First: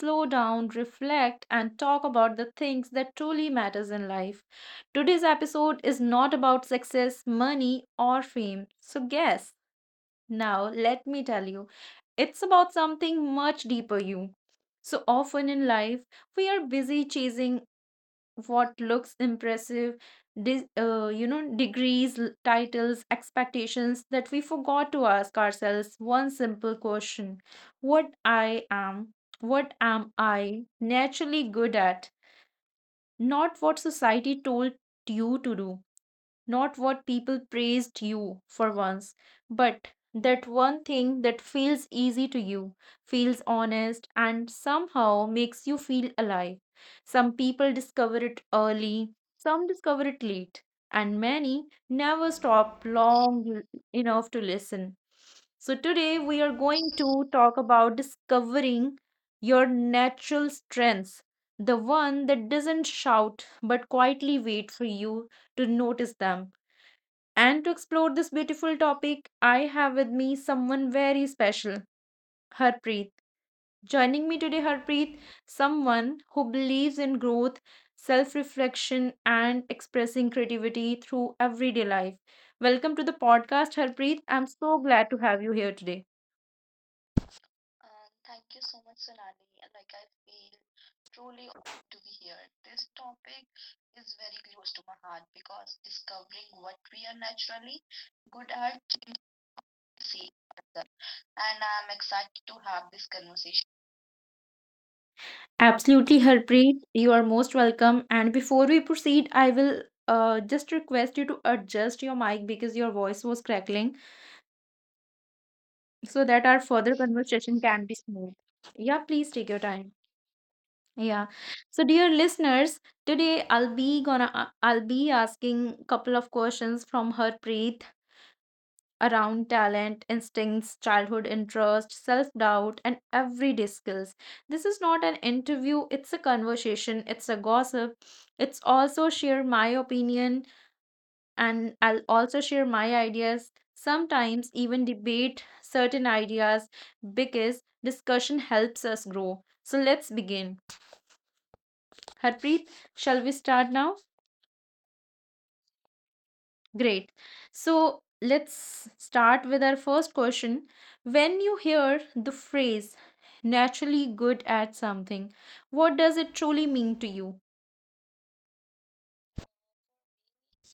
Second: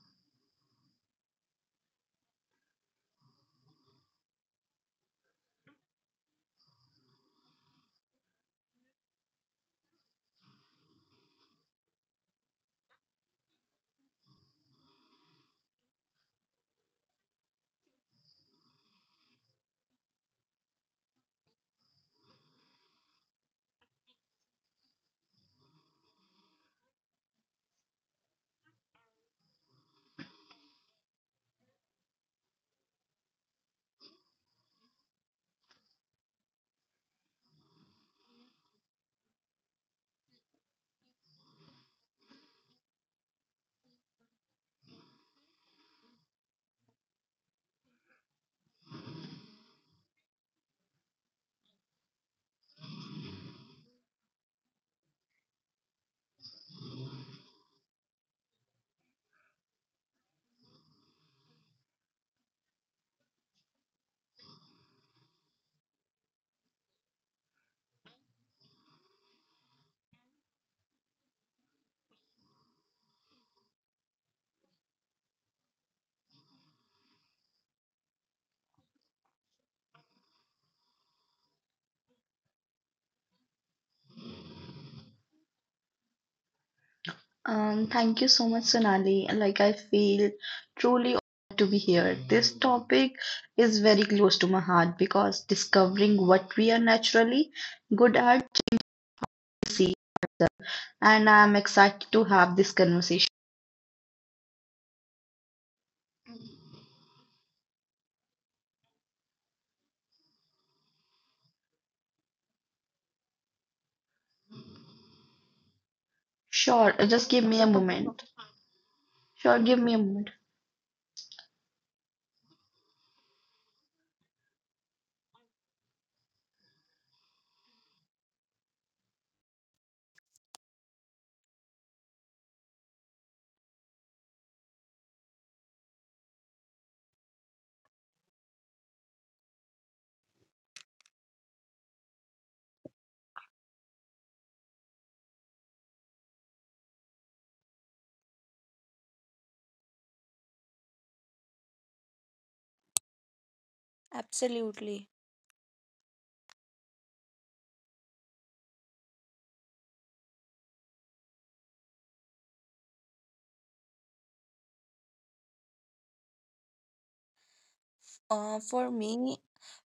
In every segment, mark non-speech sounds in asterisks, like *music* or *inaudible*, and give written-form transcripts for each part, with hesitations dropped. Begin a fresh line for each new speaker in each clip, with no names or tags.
slow down, reflect and talk about the things that truly matters in life. Today's episode is not about success, money or fame. So guess, now let me tell you. It's about something much deeper you. So often in life, we are busy chasing what looks impressive degrees, titles, expectations that we forgot to ask ourselves one simple question: what i am what am I naturally good at? Not what society told you to do, not what people praised you for once, but that one thing that feels easy to you, feels honest, and somehow makes you feel alive. Some people discover it early, some discover it late, and many never stop long enough to listen. So, today we are going to talk about discovering your natural strengths, the one that doesn't shout but quietly wait for you to notice them. And to explore this beautiful topic, I have with me someone very special, Harpreet. Joining me today, Harpreet, someone who believes in growth, self reflection, and expressing creativity through everyday life. Welcome to the podcast, Harpreet. I'm so glad to have you here today.
Thank you so much, Sonali. I feel truly honored to be here. This topic
Big
is very close to my heart because discovering what we are naturally
naturally
good at
good at
is easy,
things,
and I am
and I'm
excited to
excited
have
to
this
have this
conversation.
conversation. Absolutely, Harpreet. You are most welcome. And before we proceed, I will just request you to adjust your mic because your voice was crackling so that our
Sure,
further
just give me
conversation
a
can be
moment.
smooth. Yeah, please take
Sure,
your
give
time.
me a moment.
Yeah. So, dear listeners, today I'll be asking couple of questions from Harpreet around talent, instincts, childhood interest, self doubt, and everyday skills. This is not an interview, it's a conversation, it's a gossip. It's also share my opinion and I'll also share my ideas, sometimes even debate certain ideas because discussion helps us grow. So let's begin. Harpreet, shall we start now?
Absolutely.
Great. So let's start with our first question. When you hear the phrase naturally good at something, what does it truly mean to you?
For me,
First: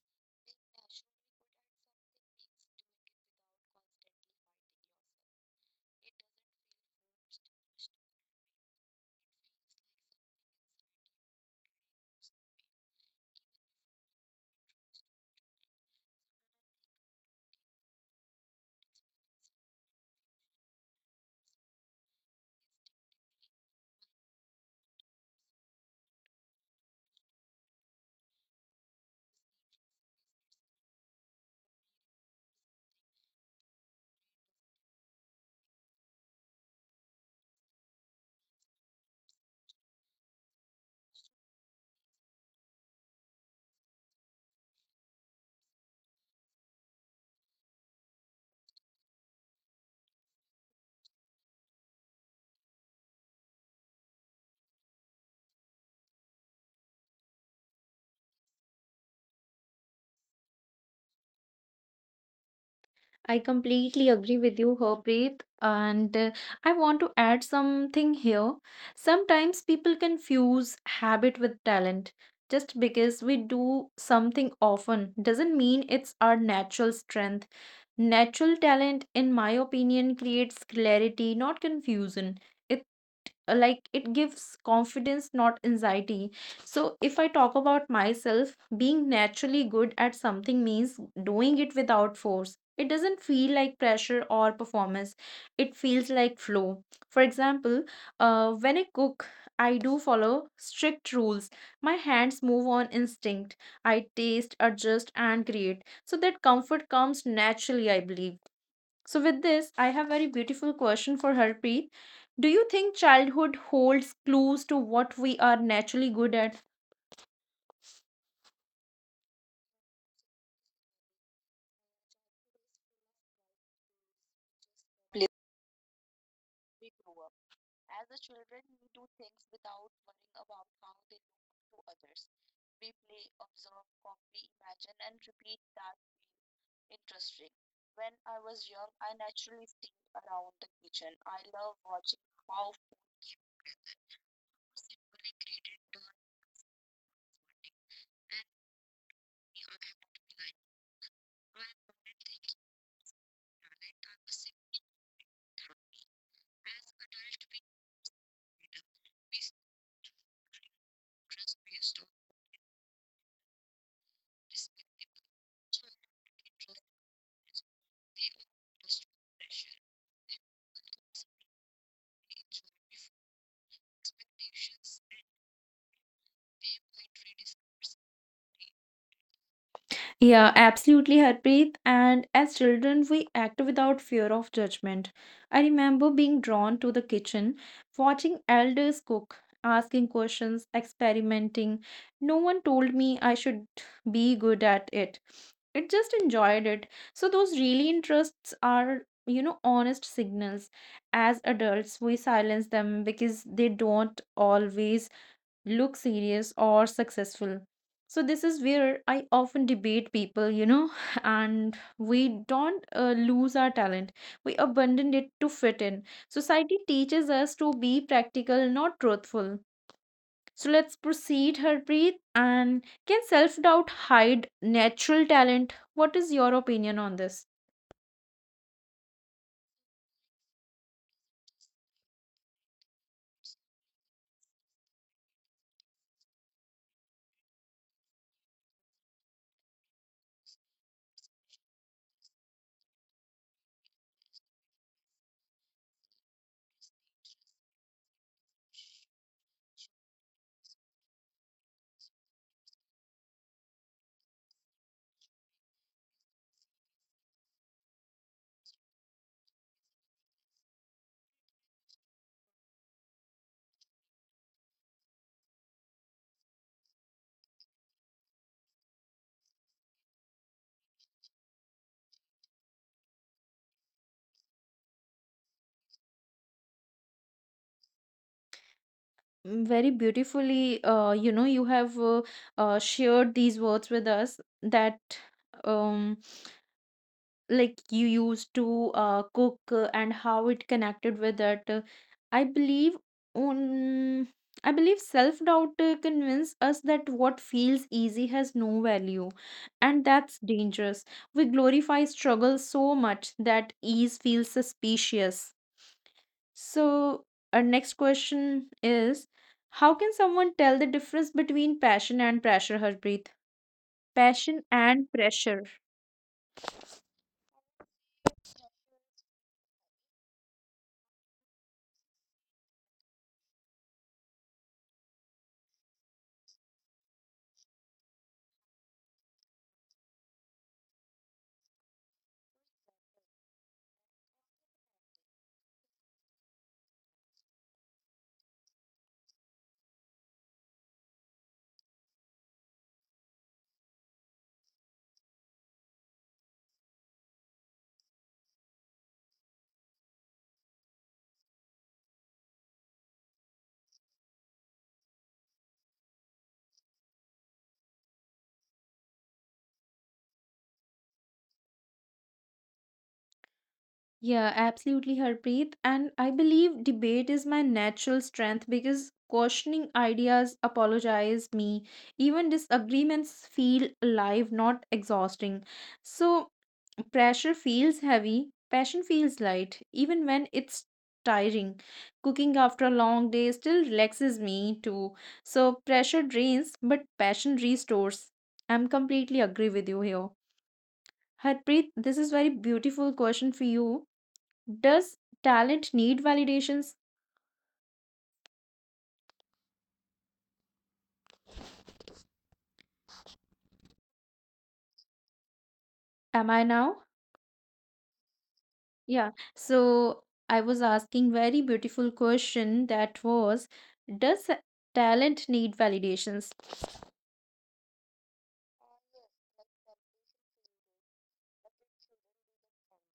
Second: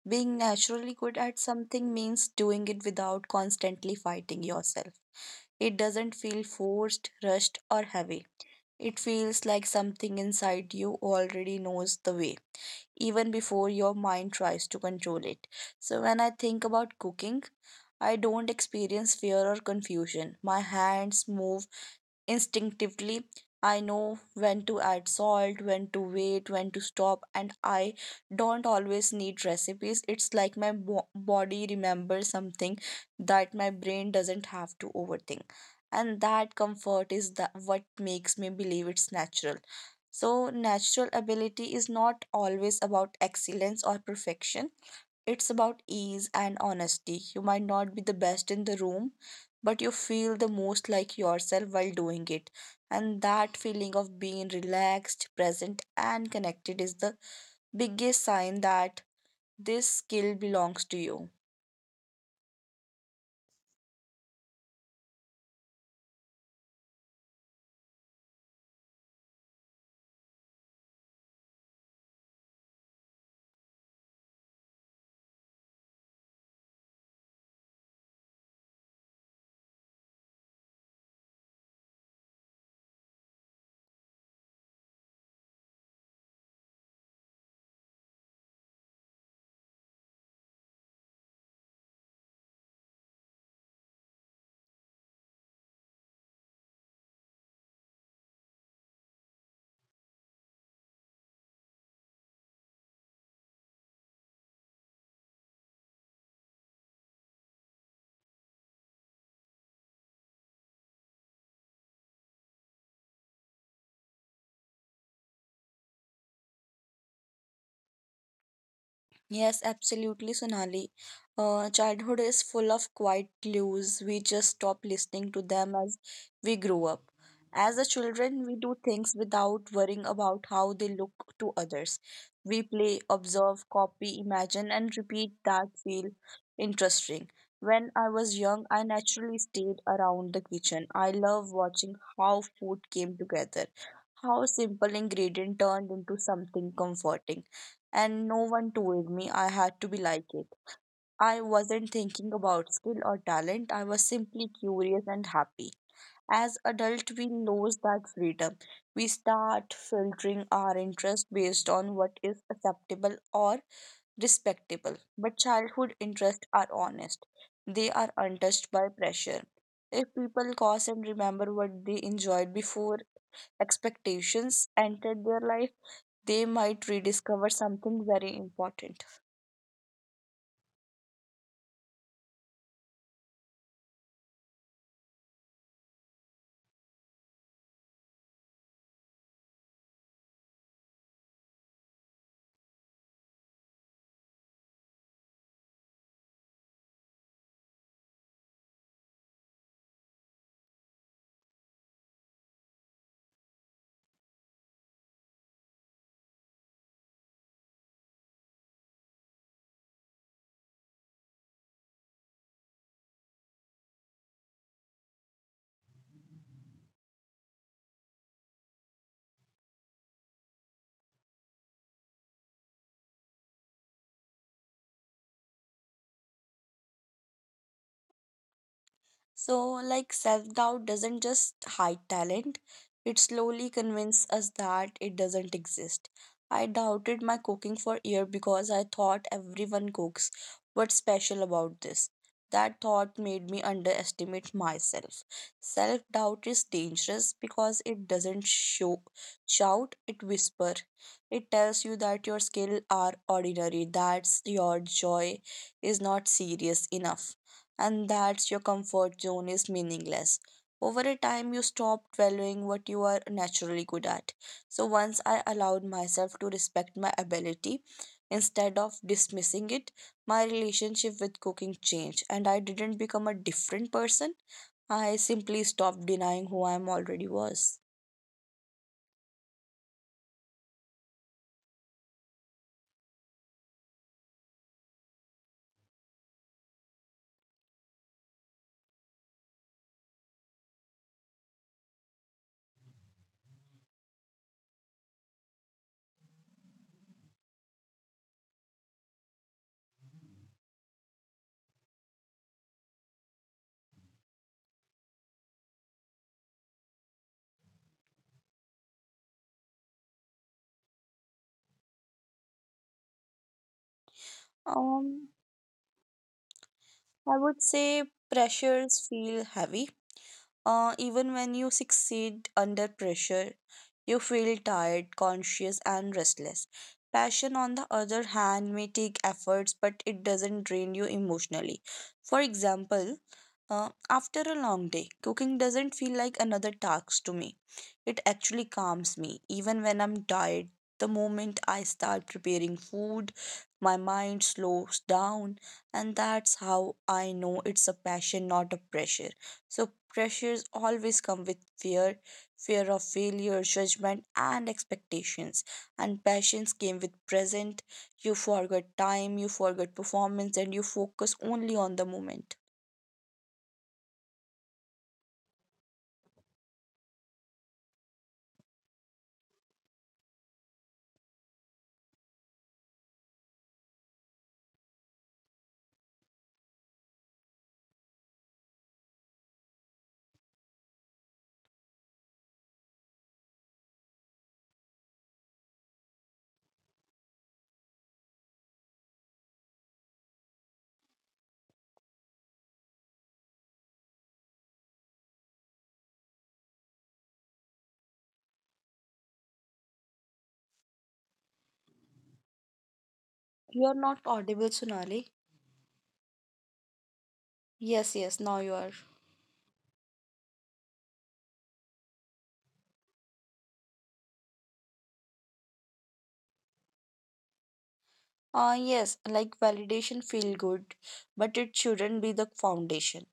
being naturally good at something means doing it without constantly fighting yourself. It doesn't feel forced, rushed, or heavy. It feels like something inside you already knows the way, even before your mind tries to control it. So, when I think about cooking, I don't experience fear or confusion. My hands move instinctively, I know when to add salt, when to wait, when to stop, and I don't always need recipes. It's like my body remembers something that my brain doesn't have to overthink. And that comfort is that what makes me believe it's natural. So, natural ability is not always about excellence or perfection, it's about ease and honesty. You might not be the best in the room, but you feel the most like yourself while doing it. And that feeling of being relaxed, present, and connected is the biggest sign that this skill belongs to you.
I completely agree with you, Harpreet, and I want to add something here. Sometimes people confuse habit with talent. Just because we do something often doesn't mean it's our natural strength. Natural talent, in my opinion, creates clarity, not confusion. Like, it gives confidence, not anxiety. So if I talk about myself, being naturally good at something means doing it without force. It doesn't feel like pressure or performance. It feels like flow. For example, when I cook, I do follow strict rules. My hands move on instinct. I taste, adjust and create. So that comfort comes naturally, I believe. So, with this, I have very beautiful question for Harpreet. Do you think childhood holds clues to what we are naturally good at?
Yes, absolutely, Sonali. Childhood is full of quiet clues. We just stop listening to them as we grow up. As a children, we do things without worrying about how they look to others. We play, observe, copy, imagine, and repeat that feel interesting. When I was young, I naturally stayed around the kitchen. I love watching how food came together, how a simple ingredient turned into something comforting, and no one told me I had to be like it. I wasn't thinking about skill or talent, I was simply curious and happy. As adults, we lose that freedom. We start filtering our interest based on what is acceptable or respectable. But childhood interests are honest. They are untouched by pressure. If people cause and remember what they enjoyed before expectations entered their life, they might rediscover something very important.
Yeah, absolutely, Harpreet. And as children, we act without fear of judgment. I remember being drawn to the kitchen, watching elders cook, asking questions, experimenting. No one told me I should be good at it. It just enjoyed it. So those really interests are honest signals. As adults, we silence them because they don't always look serious or successful. So, this is where I often debate people *laughs* and we don't lose our talent. We abandon it to fit in. Society teaches us to be practical, not truthful. So, let's proceed, Harpreet. And can self doubt hide natural talent? What is your opinion on this?
So, self doubt doesn't just hide talent, it slowly convinces us that it doesn't exist. I doubted my cooking for a year because I thought everyone cooks. What's special about this? That thought made me underestimate myself. Self doubt is dangerous because it doesn't show, shout, it whisper. It tells you that your skills are ordinary, that your joy is not serious enough, and that's your comfort zone is meaningless. Over a time, you stop valuing what you are naturally good at. So, once I allowed myself to respect my ability instead of dismissing it, my relationship with cooking changed, and I didn't become a different person. I simply stopped denying who I am already was.
Very beautifully, you have shared these words with us that. Um. Like you used to cook and how it connected with it. I believe on I believe self doubt convince us that what feels easy has no value, and that's dangerous. We glorify struggle so much that ease feels suspicious. So our next question is, how can someone tell the difference between passion and pressure, Harpreet? Passion and
Um,
pressure
I would say pressures feel heavy. Even when you succeed under pressure, you feel tired, conscious, and restless. Passion, on the other hand, may take efforts, but it doesn't drain you emotionally. For example, after a long day, cooking doesn't feel like another task to me. It actually calms me. Even when I'm tired, the moment I start preparing food, my mind slows down, and that's how I know it's a passion, not a pressure. So, pressures always come with fear, fear of failure, judgment, and expectations. And passions came with present. You forget time, you forget performance, and you focus only on the moment.
Yeah, absolutely, Harpreet. And I believe debate is my natural strength because questioning ideas apologize me. Even disagreements feel alive, not exhausting. So pressure feels heavy, passion feels light, even when it's tiring. Cooking after a long day still relaxes me too. So pressure drains, but passion restores. I'm completely agree with you here. Harpreet, this is very beautiful question for you. Does talent need validations?
You are not audible, Sonali.
Am I now?
Yes, yes, now you are.
Yeah. So I was asking very beautiful question that was, does talent need validations?
Yes, like validation feel good, but it shouldn't be the foundation.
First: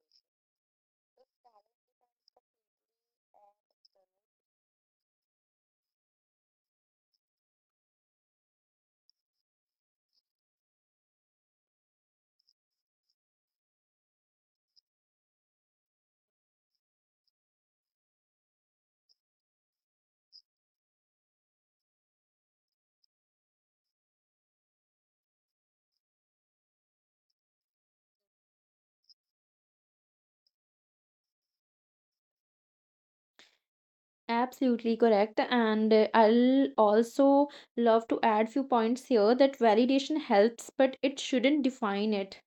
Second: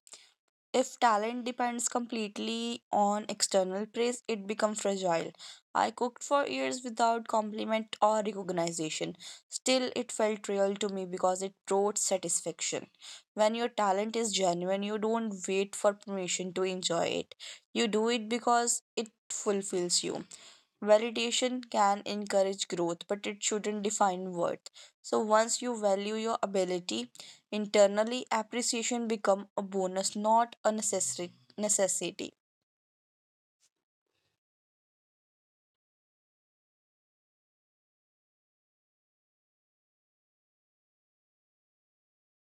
If talent depends completely on external praise, it becomes fragile. I cooked for years without compliment or recognition. Still, it felt real to me because it brought satisfaction. When your talent is genuine, you don't wait for permission to enjoy it. You do it because it fulfills you. Validation can encourage growth, but it shouldn't define worth. So once you value your ability internally, appreciation become a bonus, not a necessary necessity.
Absolutely correct. And I'll also love to add few points here that validation helps, but it shouldn't define it.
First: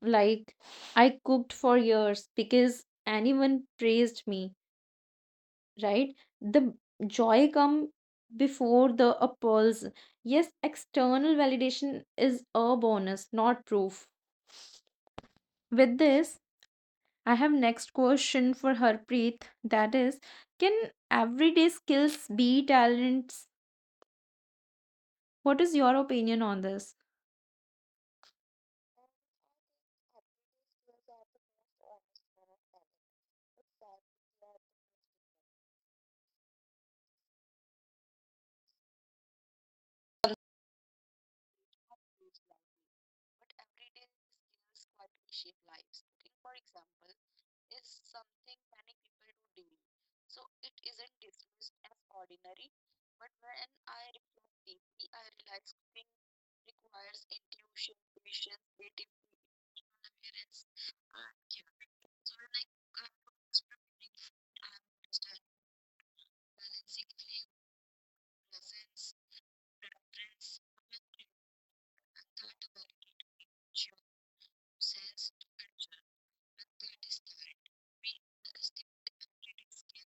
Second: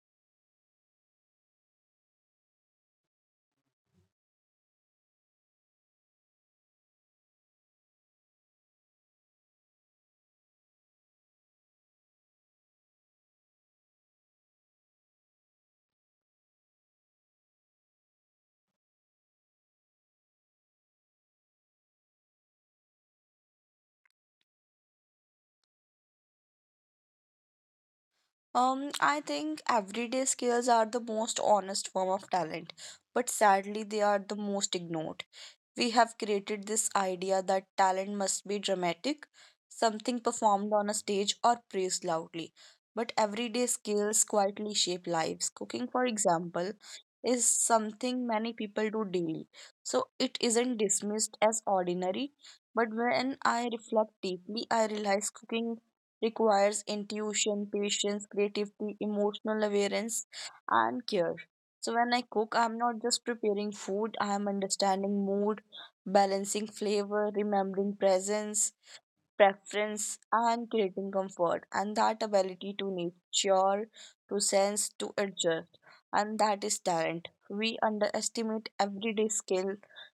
Like, I cooked for years because anyone praised me, right? The joy come before the applause. Yes, external validation is a bonus, not proof. With this, I have next question for Harpreet. That is, can everyday skills be talents? What is your opinion on this?
I think everyday skills are the most honest form of talent, but sadly they are the most ignored. We have created this idea that talent must be dramatic, something performed on a stage or praised loudly. But everyday skills quietly shape lives. Cooking, for example, is something many people do daily. So it isn't dismissed as ordinary. But when I reflect deeply, I realize cooking requires intuition, patience, creativity, emotional awareness, and care. So when I cook, I'm not just preparing food, I am understanding mood, balancing flavor, remembering presence, preference, and creating comfort. And that ability to nurture, to sense, to adjust. And that is talent. We underestimate everyday skill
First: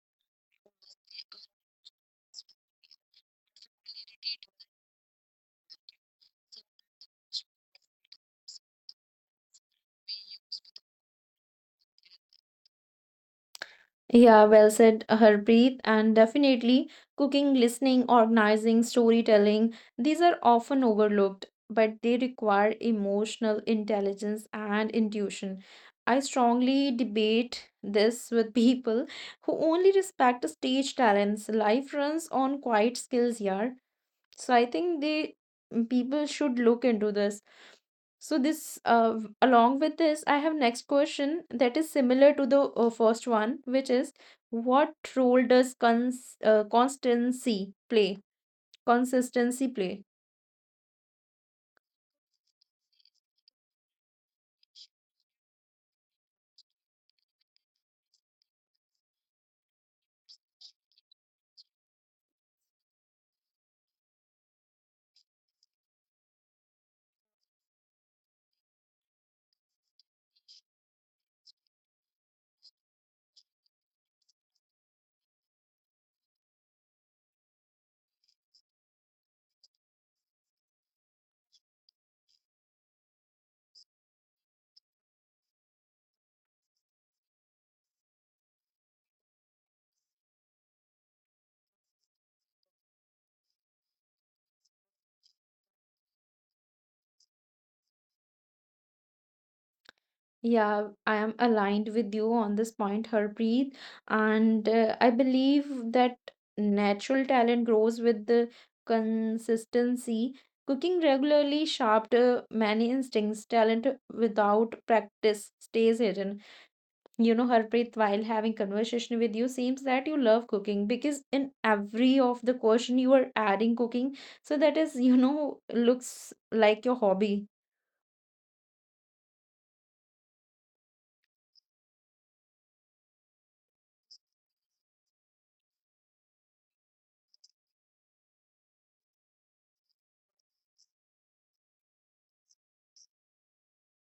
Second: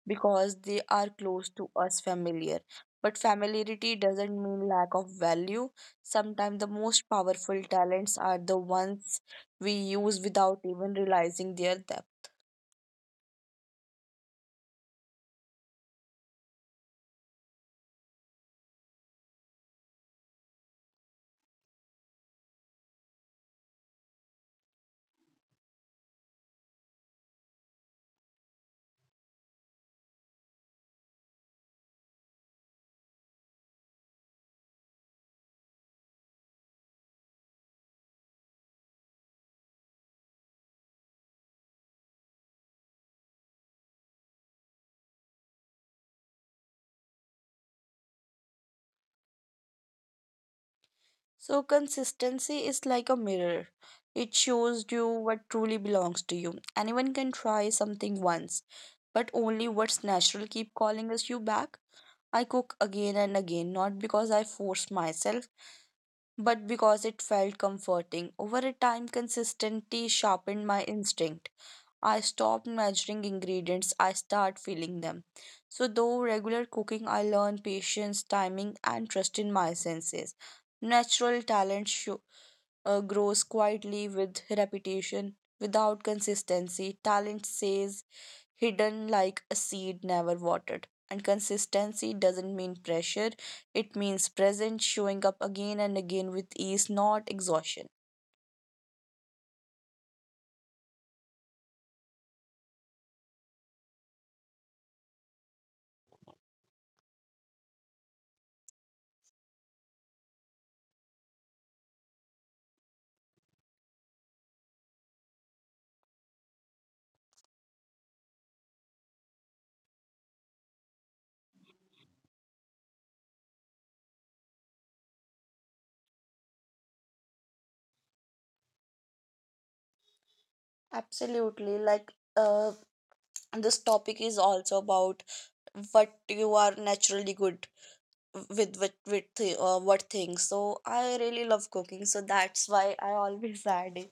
because they are close to us, familiar. But familiarity doesn't mean lack of value. Sometimes the most powerful talents are the ones we use without even realizing their depth.
Yeah, well said, Harpreet. And definitely, cooking, listening, organizing, storytelling, these are often overlooked, but they require emotional intelligence and intuition. I strongly debate this with *laughs* people who only respect the stage talents. Life runs on quiet skills, yeah. So I think they people should look into this. So this along with this, I have next question that is similar to the first one, which is what role does constancy play? Consistency play.
So, consistency is like a mirror. It shows you what truly belongs to you. Anyone can try something once, but only what's natural keep calling us you back. I cook again and again, not because I force myself, but because it felt comforting. Over a time, consistency sharpened my instinct. I stopped measuring ingredients, I start feeling them. So, though regular cooking, I learned patience, timing, and trust in my senses. Natural talent grows quietly with repetition, without consistency. Talent stays hidden like a seed never watered. And consistency doesn't mean pressure, it means presence, showing up again and again with ease, not exhaustion.
Yeah, I am aligned with you on this point, Harpreet, and I believe that natural talent grows with the consistency. Cooking regularly sharped many instincts. Talent without practice stays hidden. You know, Harpreet, while having conversation with you, seems that you love cooking because in every of the question you are adding cooking. So that is looks like your hobby.
Absolutely. Uh, this topic is also about what you are naturally good with what things, so I really love cooking, so that's why I always *laughs* add it.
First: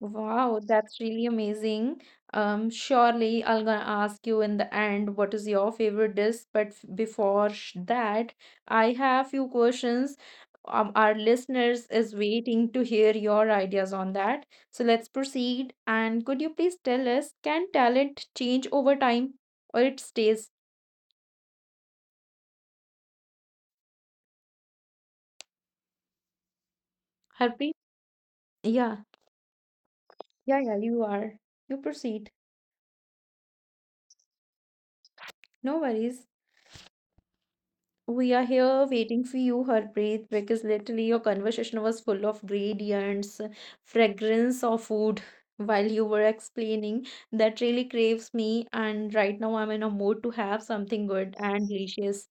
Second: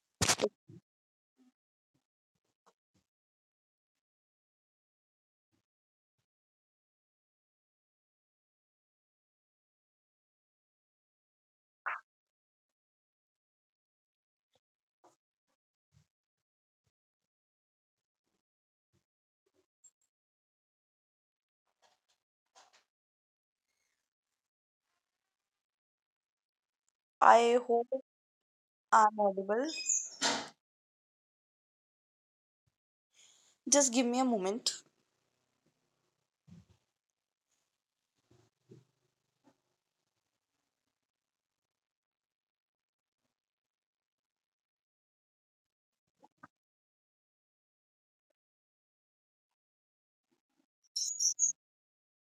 Wow, that's really amazing. Surely I'll gonna ask you in the end what is your favorite dish, but before that, I have few questions. Our listeners is waiting to hear your ideas on that. So let's proceed. And could you please tell us, can talent change over time or it stays?
I
Harpreet?
hope
Yeah,
I'm audible.
yeah, yeah, you are. You proceed.
Just give me a moment.
No worries. We are here waiting for you, Harpreet, because literally your conversation was full of gradients, fragrance of food while you were explaining. That really craves me, and right now I'm in a mood to have something good and delicious.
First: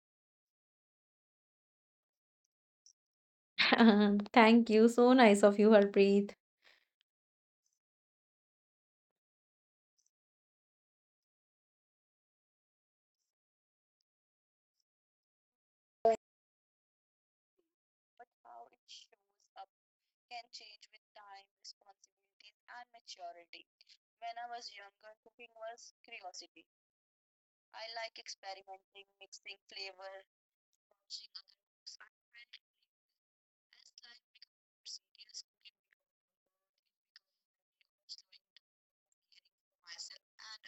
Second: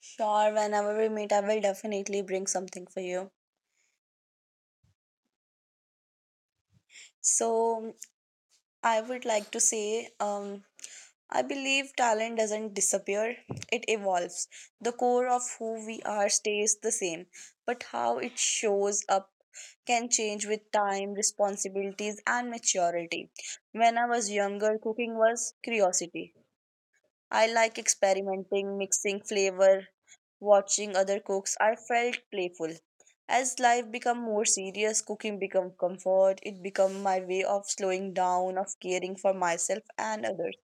Sure, whenever we meet, I will definitely bring something for you.
*laughs* Thank you. So nice of you, Harpreet.
So, I would like to say, I believe talent doesn't disappear, it evolves. The core of who we are stays the same, but how it shows up can change with time, responsibilities, and maturity. When I was younger, cooking was curiosity. I like experimenting, mixing flavor, watching other cooks, I felt playful. As life become more serious, cooking become comfort. It become my way of slowing down, of caring for myself and others.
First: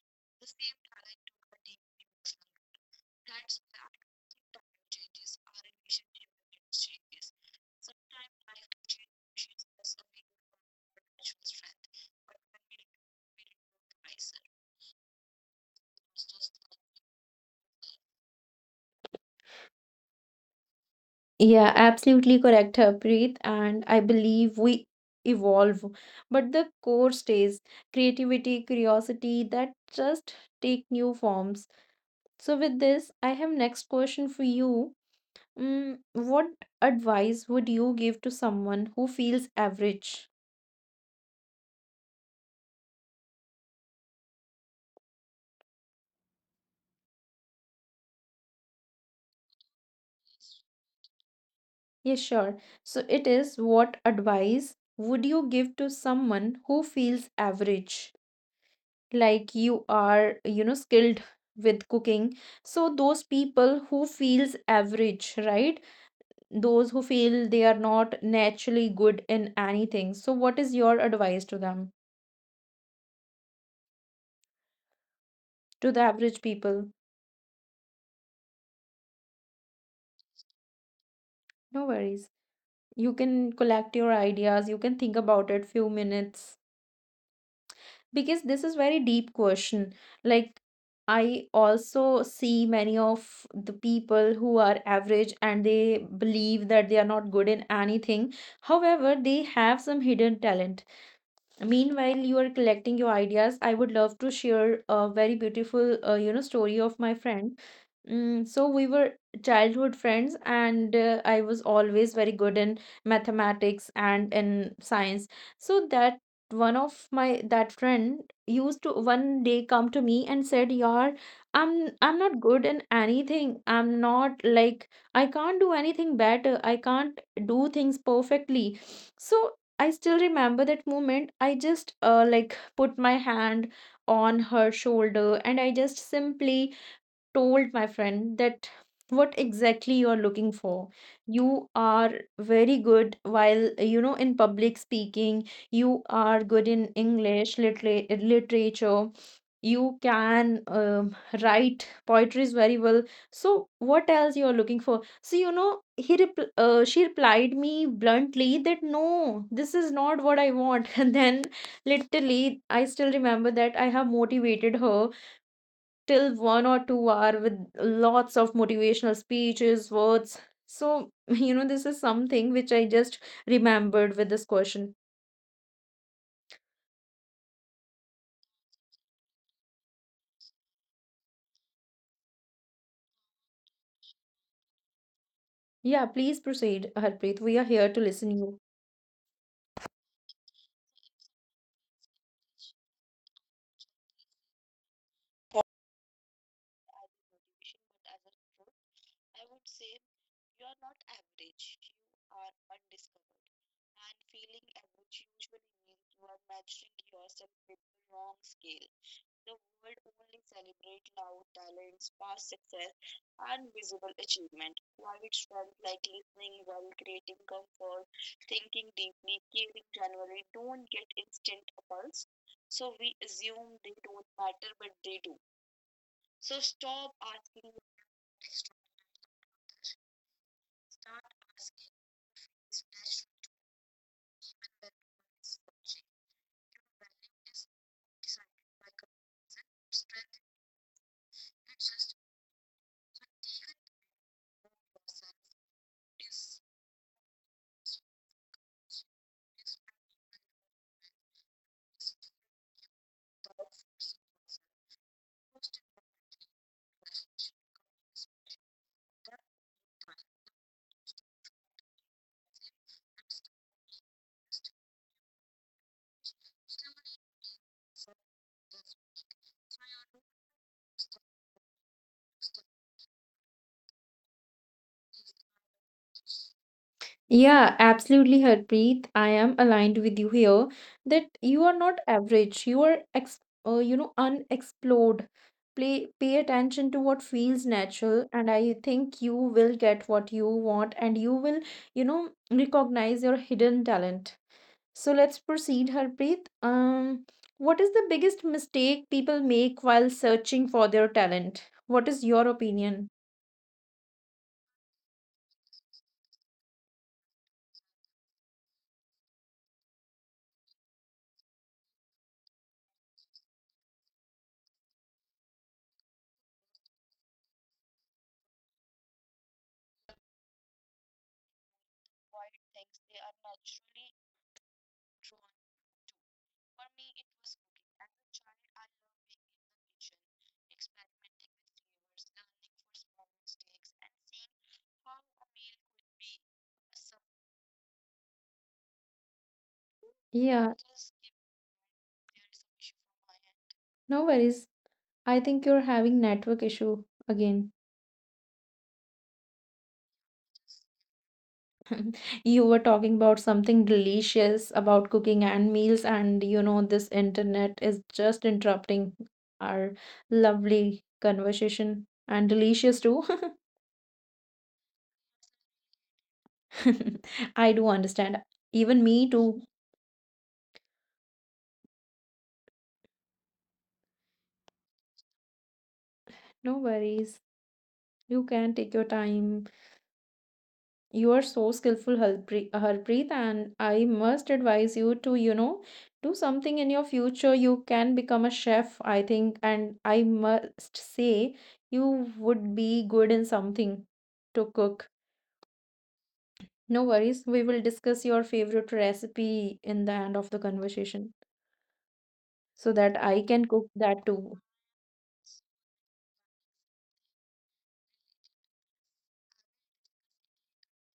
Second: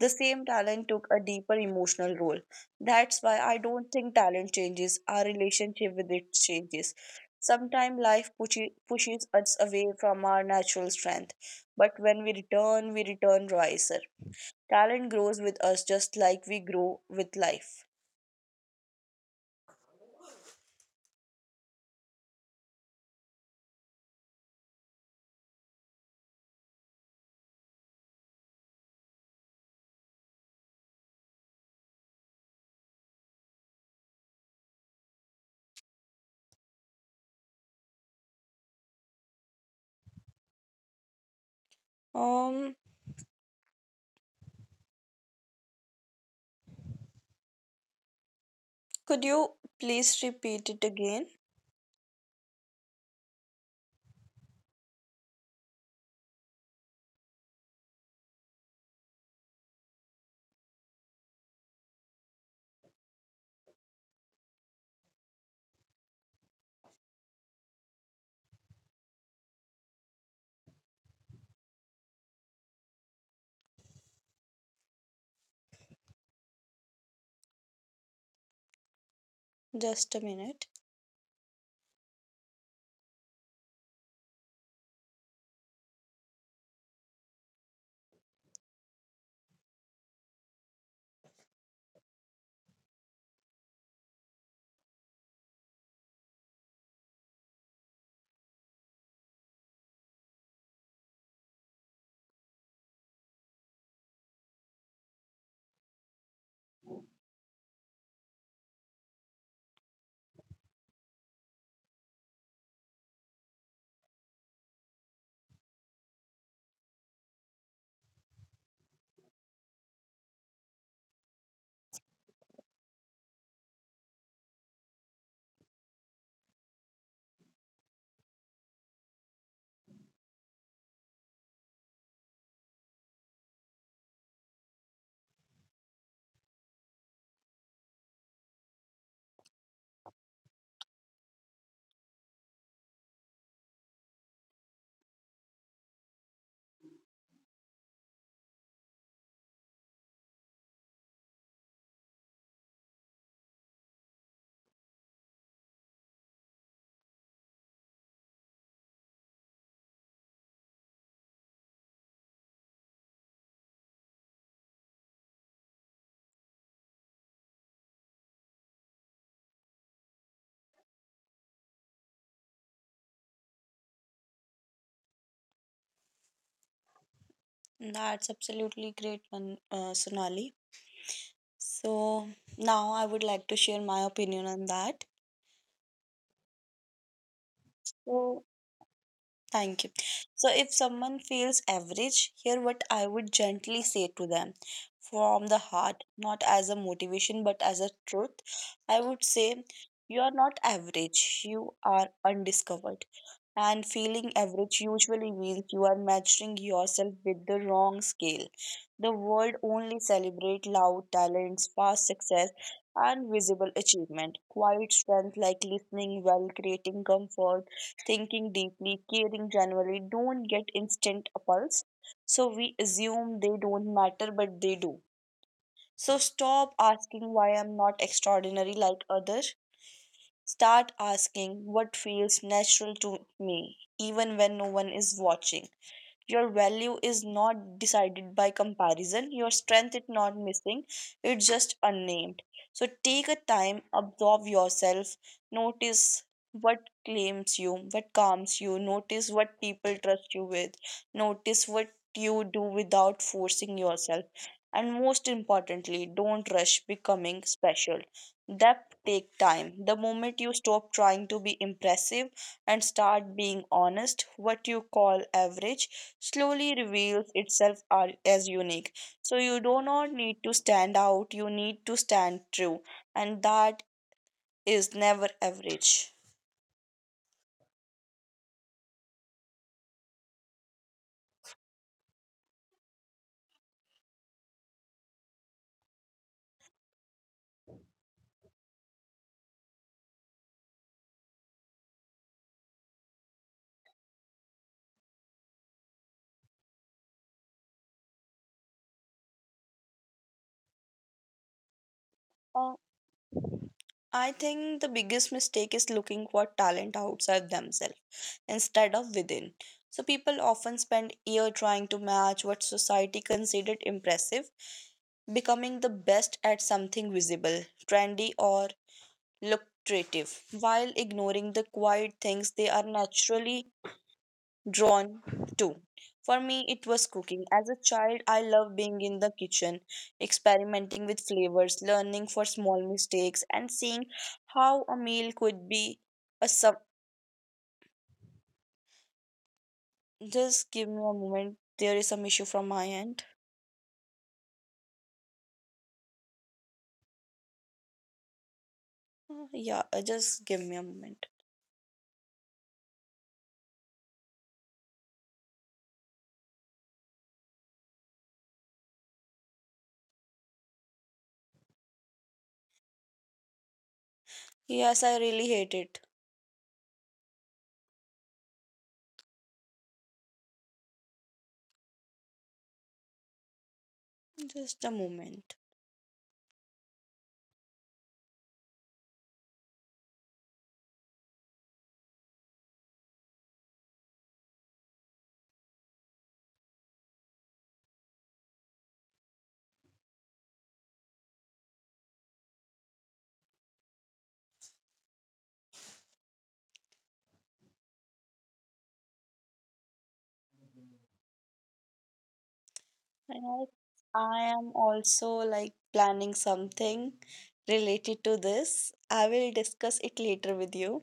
The same talent took a deeper emotional role. That's why I don't think talent changes. Our relationship with it changes. Sometimes life pushes us away from our natural strength, but when we return wiser. Talent grows with us just like we grow with life.
Yeah, absolutely correct, Harpreet. And I believe we evolve, but the core stays creativity, curiosity that just take new forms. So, with this, I have next question for you. What advice would you give to someone who feels average?
Um, Could you please repeat it again?
Yeah, sure. So it is what advice would you give to someone who feels average? Like you are skilled with cooking. So those people who feels average, right? Those who feel they are not naturally good in anything. So what is your advice to them, to the average people?
Just a minute.
No worries. You can collect your ideas. You can think about it few minutes because this is very deep question. Like, I also see many of the people who are average and they believe that they are not good in anything. However, they have some hidden talent. Meanwhile, you are collecting your ideas. I would love to share a very beautiful story of my friend. So we were childhood friends, and I was always very good in mathematics and in science. So that one of my that friend used to one day come to me and said, "Yaar, I'm I'm not good in anything. I'm not like I can't do anything better. I can't do things perfectly." So I still remember that moment. I just like put my hand on her shoulder and I just simply told my friend that what exactly you are looking for. You are very good, while in public speaking you are good, in english literature, you can write poetries very well. So what else you are looking for? So she replied me bluntly that no, this is not what I want *laughs* and then literally I still remember that I have motivated her till 1 or 2-hour with lots of motivational speeches, words. So, *laughs* this is something which I just remembered with this question.
That's absolutely great, one, Sonali. So, now I would like to share my opinion on that.
Yeah, please proceed, Harpreet. We are here to listen you.
So, thank you. So, if someone feels average, here what I would gently say to them from the heart, not as a motivation but as a truth. I would say, you are not average, you are undiscovered. And feeling average usually means you are measuring yourself with the wrong scale. The world only celebrates loud talents, past success, and visible achievement. Quiet strength like listening well, creating comfort, thinking deeply, caring generally don't get instant appulse. So we assume they don't matter, but they do. So stop asking why I'm not extraordinary like others. Start asking what feels natural to me, even when no one is watching. Your value is not decided by comparison, your strength is not missing, it's just unnamed. So take a time, absorb yourself, notice what claims you, what calms you, notice what people trust you with, notice what you do without forcing yourself. And most importantly, don't rush becoming special. Depth take time. The moment you stop trying to be impressive and start being honest, what you call average slowly reveals itself as unique. So you do not need to stand out, you need to stand true, and that is never average.
Yeah, absolutely, Harpreet. I am aligned with you here that you are not average. You are unexplored. Play, pay attention to what feels natural, and I think you will get what you want, and you will recognize your hidden talent. So let's proceed, Harpreet. What is the biggest mistake people make while searching for their talent? What is your
Uh,
opinion?
I think the biggest mistake is looking for talent outside themselves instead of within. So people often spend year trying to match what society considered impressive, becoming the best at something visible, trendy or lucrative, while ignoring the quiet things they are naturally drawn to. For me, it was cooking. As a child, I loved being in the kitchen, experimenting with flavors, learning for small mistakes, and seeing how a meal could be a sub.
Yeah,
Just give me a moment. There is some issue from my end. *sighs*
no worries. I think you're having network issue again.
Yeah, just give me a moment.
*laughs* You were talking about something delicious about cooking and meals, and this internet is just interrupting our lovely conversation and delicious too.
Yes, I really hate it.
*laughs* I do understand. Even me too.
Just a moment.
No worries. You can take your time. You are so skillful, Harpreet, and I must advise you to, do something in your future. You can become a chef, I think, and I must say you would be good in something to cook. No worries, we will discuss your favorite recipe in the end of the conversation so that I can
I
cook that
I
too.
am also like planning something related to this. I will discuss it later with you.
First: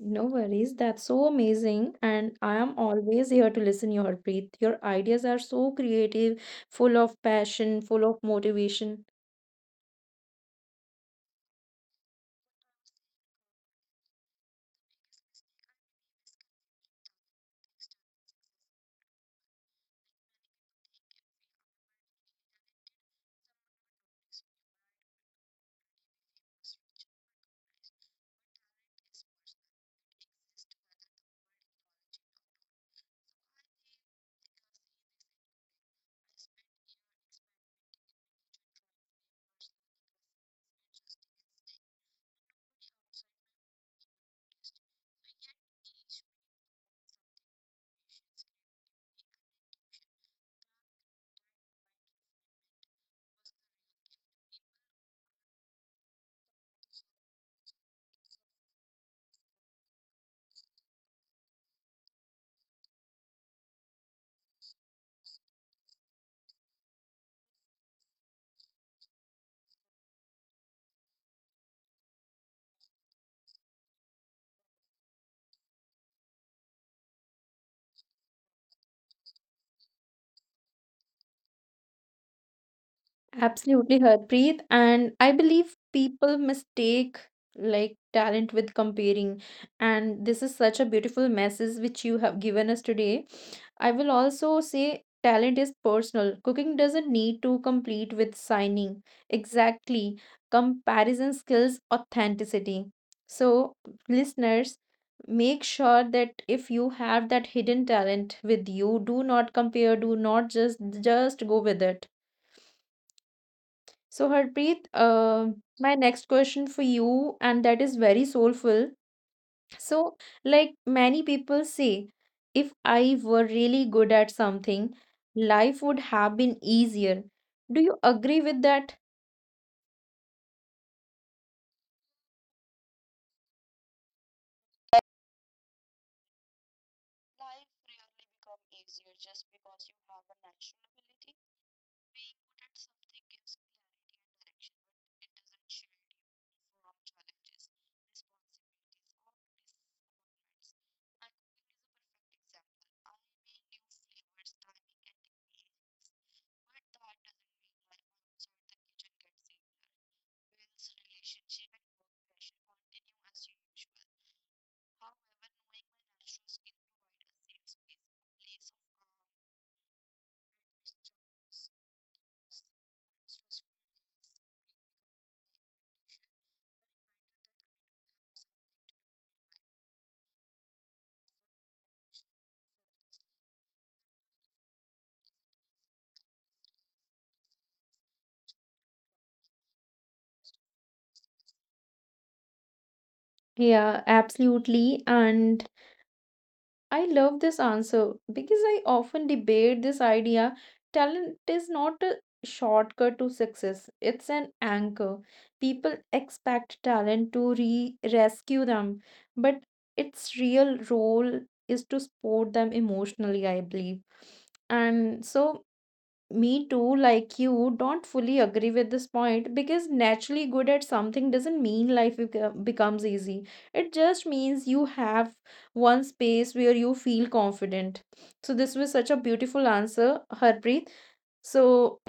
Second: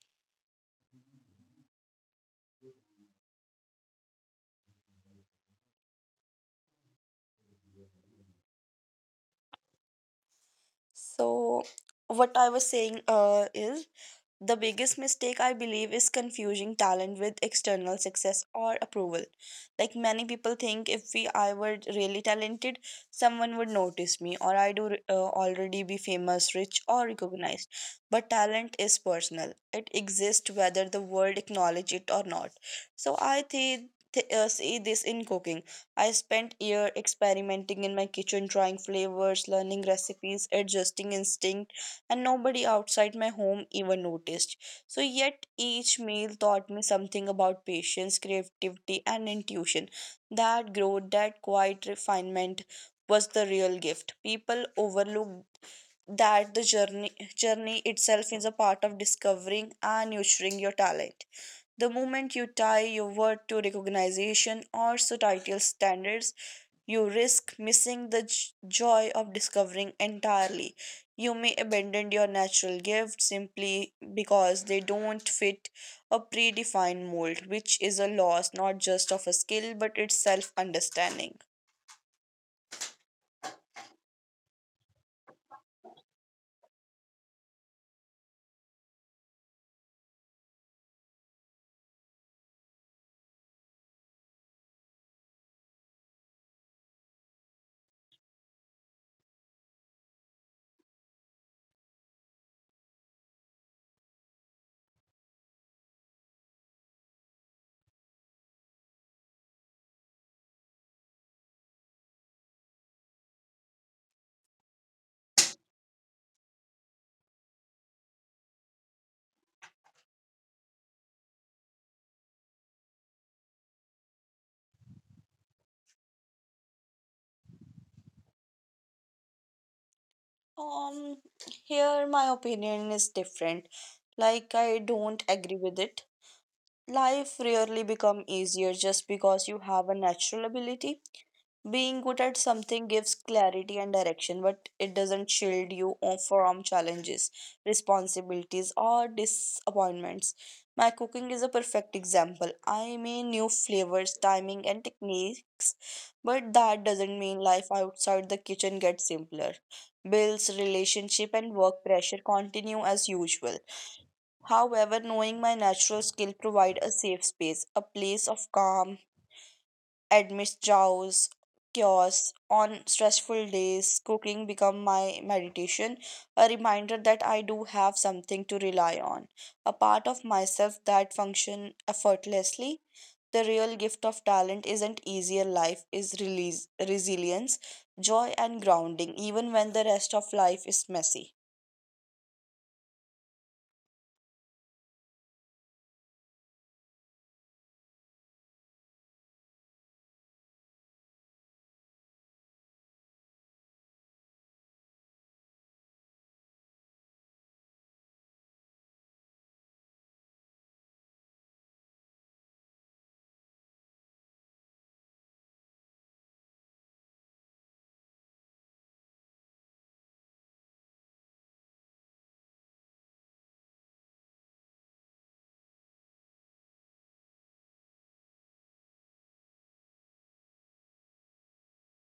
No worries. That's so amazing. And I am always here to listen, your Harpreet. Your ideas are so creative, full of passion, full of motivation.
So, what I was saying is the biggest mistake I believe is confusing talent with external success or approval. Like many people think if we I were really talented, someone would notice me or I do already be famous, rich or recognized. But talent is personal. It exists whether the world acknowledge it or not. So I think see this in cooking. I spent year experimenting in my kitchen, trying flavors, learning recipes, adjusting instincts, and nobody outside my home even noticed. So, yet each meal taught me something about patience, creativity, and intuition. That growth, that quiet refinement was the real gift. People overlook that the journey itself is a part of discovering and nurturing your talent. The moment you tie your word to recognition or societal standards, you risk missing the joy of discovering entirely. You may abandon your natural gifts simply because they don't fit a predefined mold, which is a loss not just of a skill but its self understanding.
Absolutely, Harpreet. And I believe people mistake like talent with comparing. And this is such a beautiful message which you have given us today. I will also say talent is personal. Cooking doesn't need to compete with signing. Exactly. Comparison skills authenticity. So, listeners, make sure that if you have that hidden talent with you, do not compare, do not just go with it. So, Harpreet, my next question for you, and that is very soulful. So, like many people say, if I were really good at something, life would have been easier. Do you agree with that?
Um, Here my opinion is different. Like, I don't agree with it. Life rarely become easier just because you have a natural ability. Being good at something gives clarity and direction, but it doesn't shield you from challenges, responsibilities, or disappointments. My cooking is a perfect example. I mean, new flavors, timing, and techniques, but that doesn't mean life outside the kitchen gets simpler. Bills, relationship, and work pressure continue as usual. However, knowing my natural skill provide a safe space, a place of calm amidst chows, chaos, on stressful days, cooking become my meditation, a reminder that I do have something to rely on, a part of myself that function effortlessly. The real gift of talent isn't easier life is release, resilience, joy and grounding, even when the rest of life is messy.
Yeah, absolutely. And I love this answer because I often debate this idea. Talent is not a shortcut to success, it's an anchor. People expect talent to re rescue them, but its real role is to support them emotionally, I believe. And so me too, like you, don't fully agree with this point because naturally good at something doesn't mean life becomes easy. It just means you have one space where you feel confident. So, this was such a beautiful answer, Harpreet. So,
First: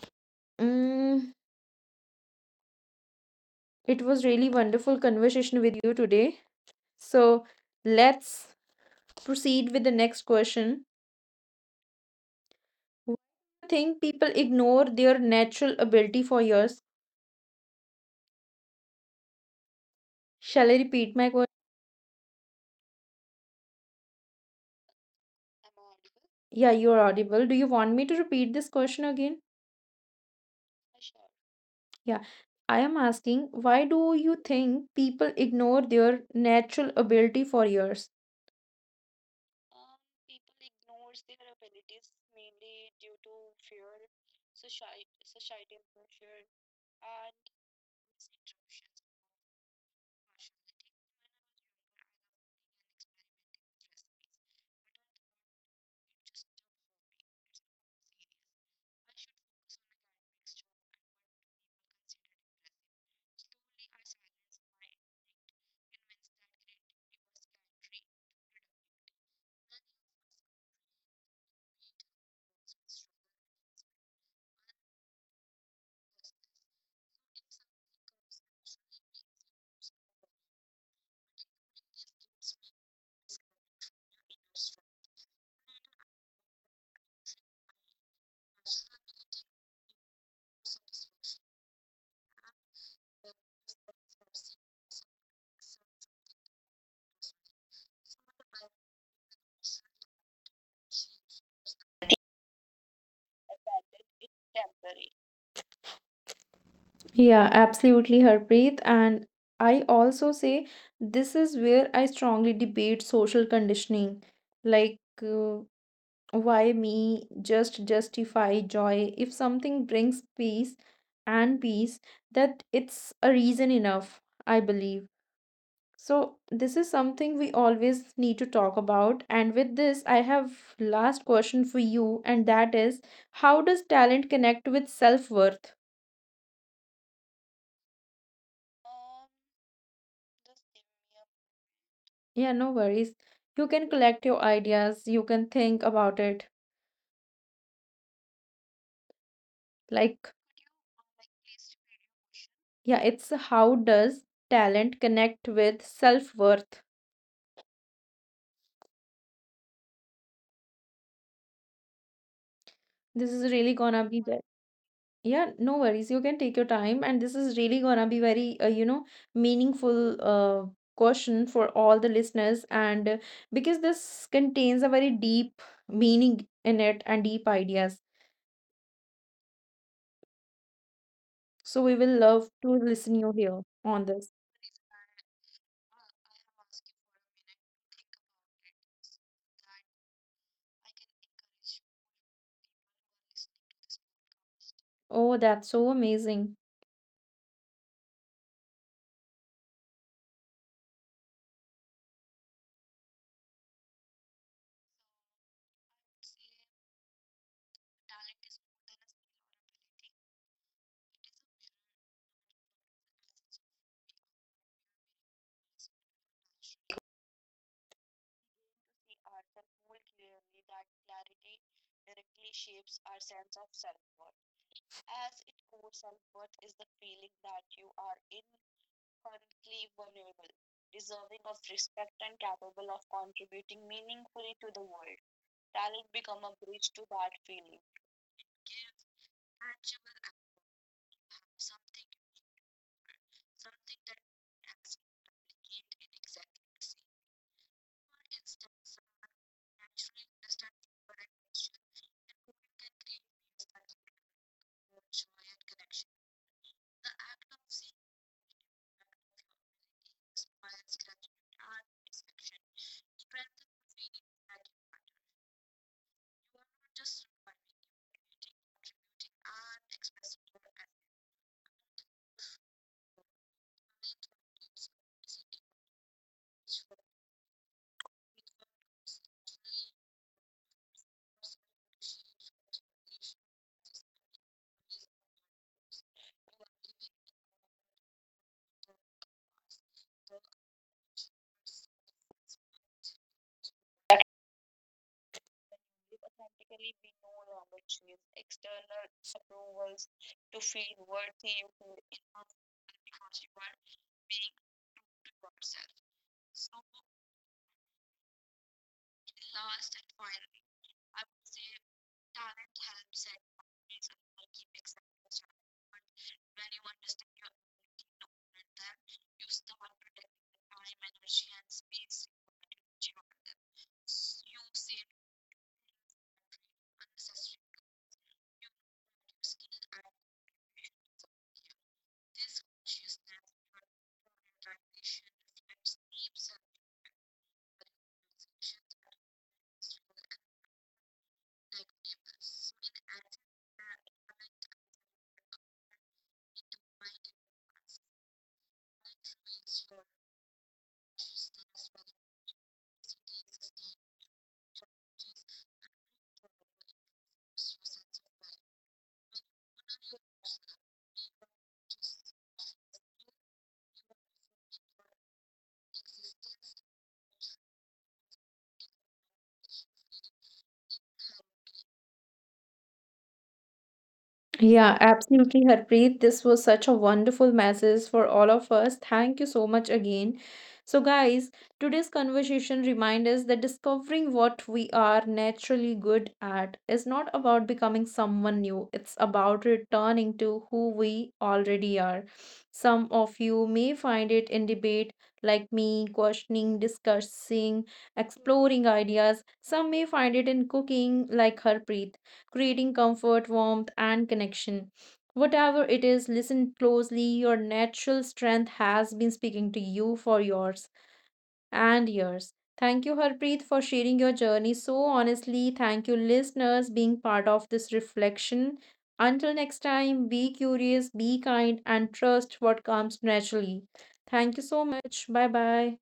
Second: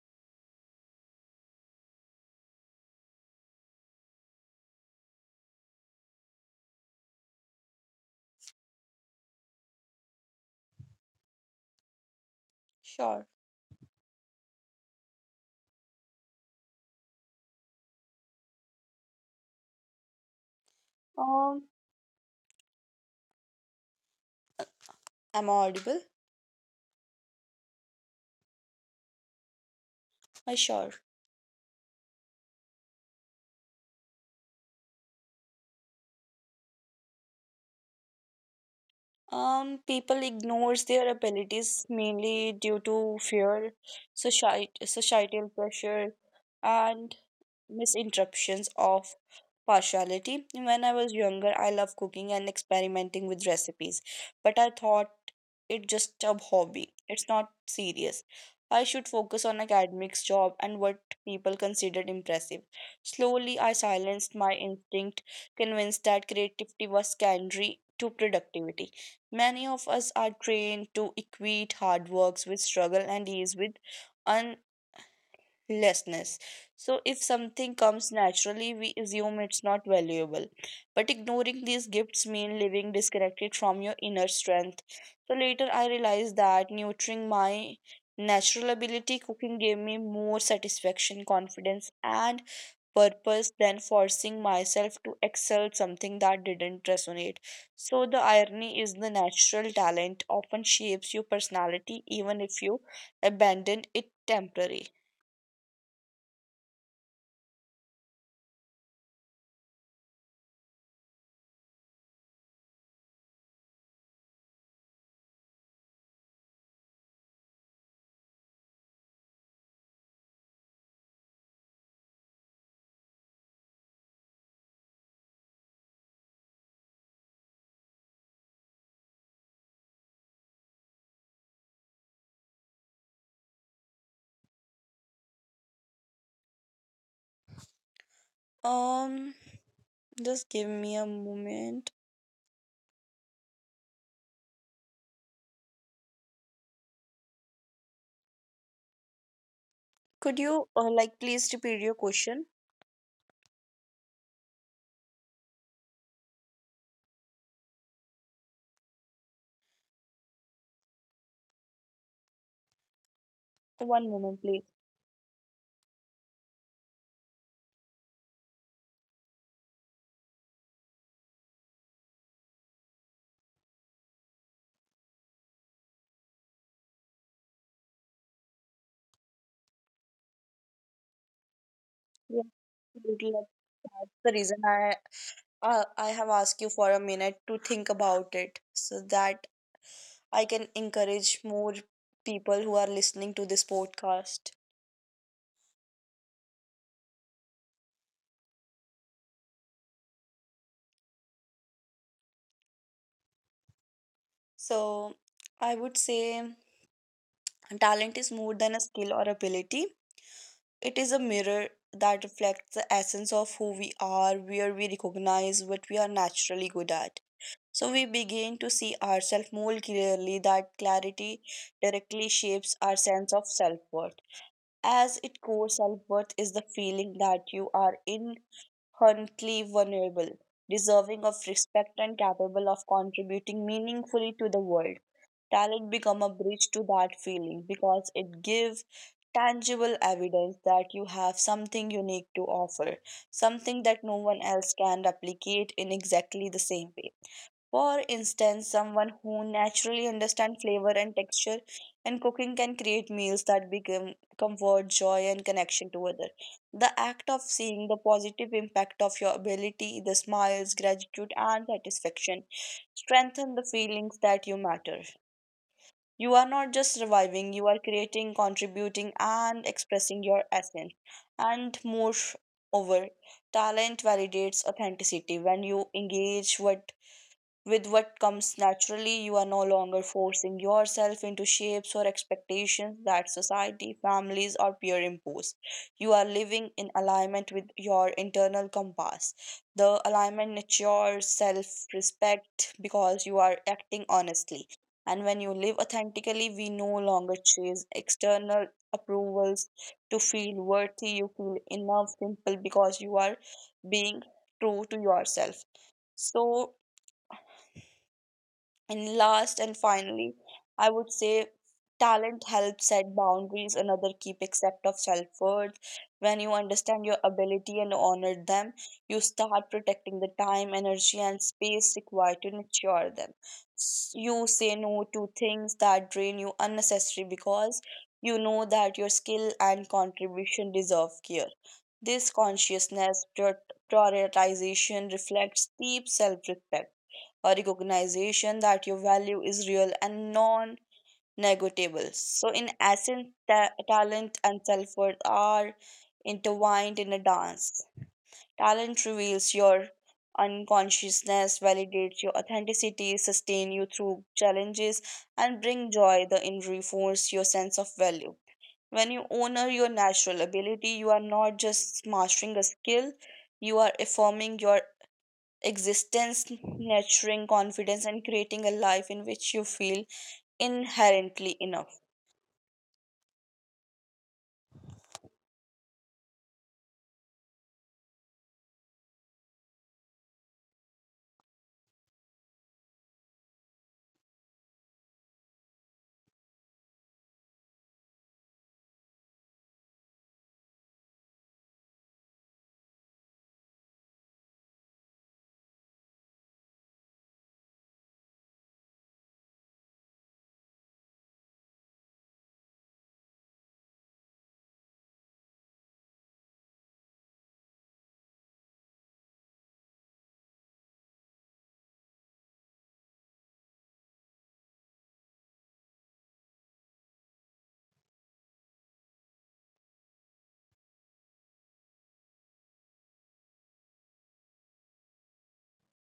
mm, it was really wonderful conversation with you today. So, let's proceed with the next question. Why do
Sure.
you think people ignore their natural ability for years? Shall I repeat my question?
Um, am I audible?
Yeah, you're audible. Do you want me to repeat this question again?
I sure.
Yeah. I am asking, why do you think people ignore their natural ability for years?
People ignores their abilities mainly due to fear, societal pressure, and misinterpretations of partiality. When I was younger, I loved cooking and experimenting with recipes, but I thought it just a hobby. It's not serious. I should focus on academics, job, and what people considered impressive. Slowly, I silenced my instinct, convinced that creativity was secondary to productivity. Many of us are trained to equate hard works with struggle and ease with unlessness. So, if something comes naturally, we assume it's not valuable. But ignoring these gifts means living disconnected from your inner strength. So, later I realized that nurturing my natural ability cooking gave me more satisfaction, confidence, and purpose than forcing myself to excel something that didn't resonate. So the irony is the natural talent often shapes your personality even if you abandon it temporarily.
Yeah, absolutely, Harpreet. And I also say this is where I strongly debate social conditioning. Like, uh, why me? Just justify joy. If something brings peace and peace, that it's a reason enough, I believe. So, this is something we always need to talk about. And with this, I have last question for you, and that is, how does talent connect with self-worth?
Um just give me a moment.
Yeah, no worries. You can collect your ideas, you can think about it.
Could
Like,
you like please repeat your question?
yeah, it's how does talent connect with self-worth? This is really
One
gonna be
moment
there.
please.
Yeah, no worries. You can take your time, and this is really gonna be very, you know, meaningful question for all the listeners. And because this contains a very deep meaning in it and deep ideas, so we will
Yeah,
love to listen
absolutely.
you here on
That's the
this.
reason I I have asked you for a minute to think about it so that I can encourage more people who are listening to this podcast.
Oh, that's so amazing.
So I would say talent is more than a skill or ability. It is a mirror that reflects the essence of who we are, where we recognize what we are naturally good at. So we begin to see ourselves more clearly. That clarity directly shapes our sense of self worth. As its core self worth is the feeling that you are inherently vulnerable, deserving of respect, and capable of contributing meaningfully to the world. Talent become a bridge to that feeling because it gives tangible evidence that you have something unique to offer, something that no one else can replicate in exactly the same way. For instance, someone who naturally understands flavor and texture and cooking can create meals that become comfort, joy, and connection to others. The act of seeing the positive impact of your ability, the smiles, gratitude, and satisfaction strengthen the feelings that you matter. You are not just surviving, you are creating, contributing, and expressing your essence. And moreover, talent validates authenticity. When you engage with what comes naturally. You are no longer forcing yourself into shapes or expectations that society, families, or peer impose. You are living in alignment with your internal compass. The alignment nurtures self respect because you are acting honestly. And when you live authentically, we no longer chase external approvals to feel worthy. You feel enough, simple because you are being true to yourself. So, and last and finally, I would say talent helps set boundaries, another key except of self worth. When you understand your ability and honor them, you start protecting the time, energy, and space required to nurture them. You say no to things that drain you unnecessarily because you know that your skill and contribution deserve care. This consciousness prioritization reflects deep self respect or recognition that your value is real and non negotiable. So, in essence, talent and self worth are intertwined in a dance. Talent reveals your unconsciousness, validates your authenticity, sustain you through challenges, and bring joy, the in reinforce your sense of value. When you honor your natural ability, you are not just mastering a skill, you are affirming your existence, nurturing confidence, and creating a life in which you feel inherently enough.
Yeah, absolutely, Harpreet. This was such a wonderful message for all of us. Thank you so much again. So, guys, today's conversation reminds us that discovering what we are naturally good at is not about becoming someone new, it's about returning to who we already are. Some of you may find it in debate, like me, questioning, discussing, exploring ideas. Some may find it in cooking, like Harpreet creating comfort, warmth, and connection. Whatever it is, listen closely. Your natural strength has been speaking to you for yours and yours. Thank you, Harpreet, for sharing your journey so honestly. Thank you, listeners, being part of this reflection. Until next time, be curious, be kind, and trust what comes naturally. Thank you so much. Bye bye.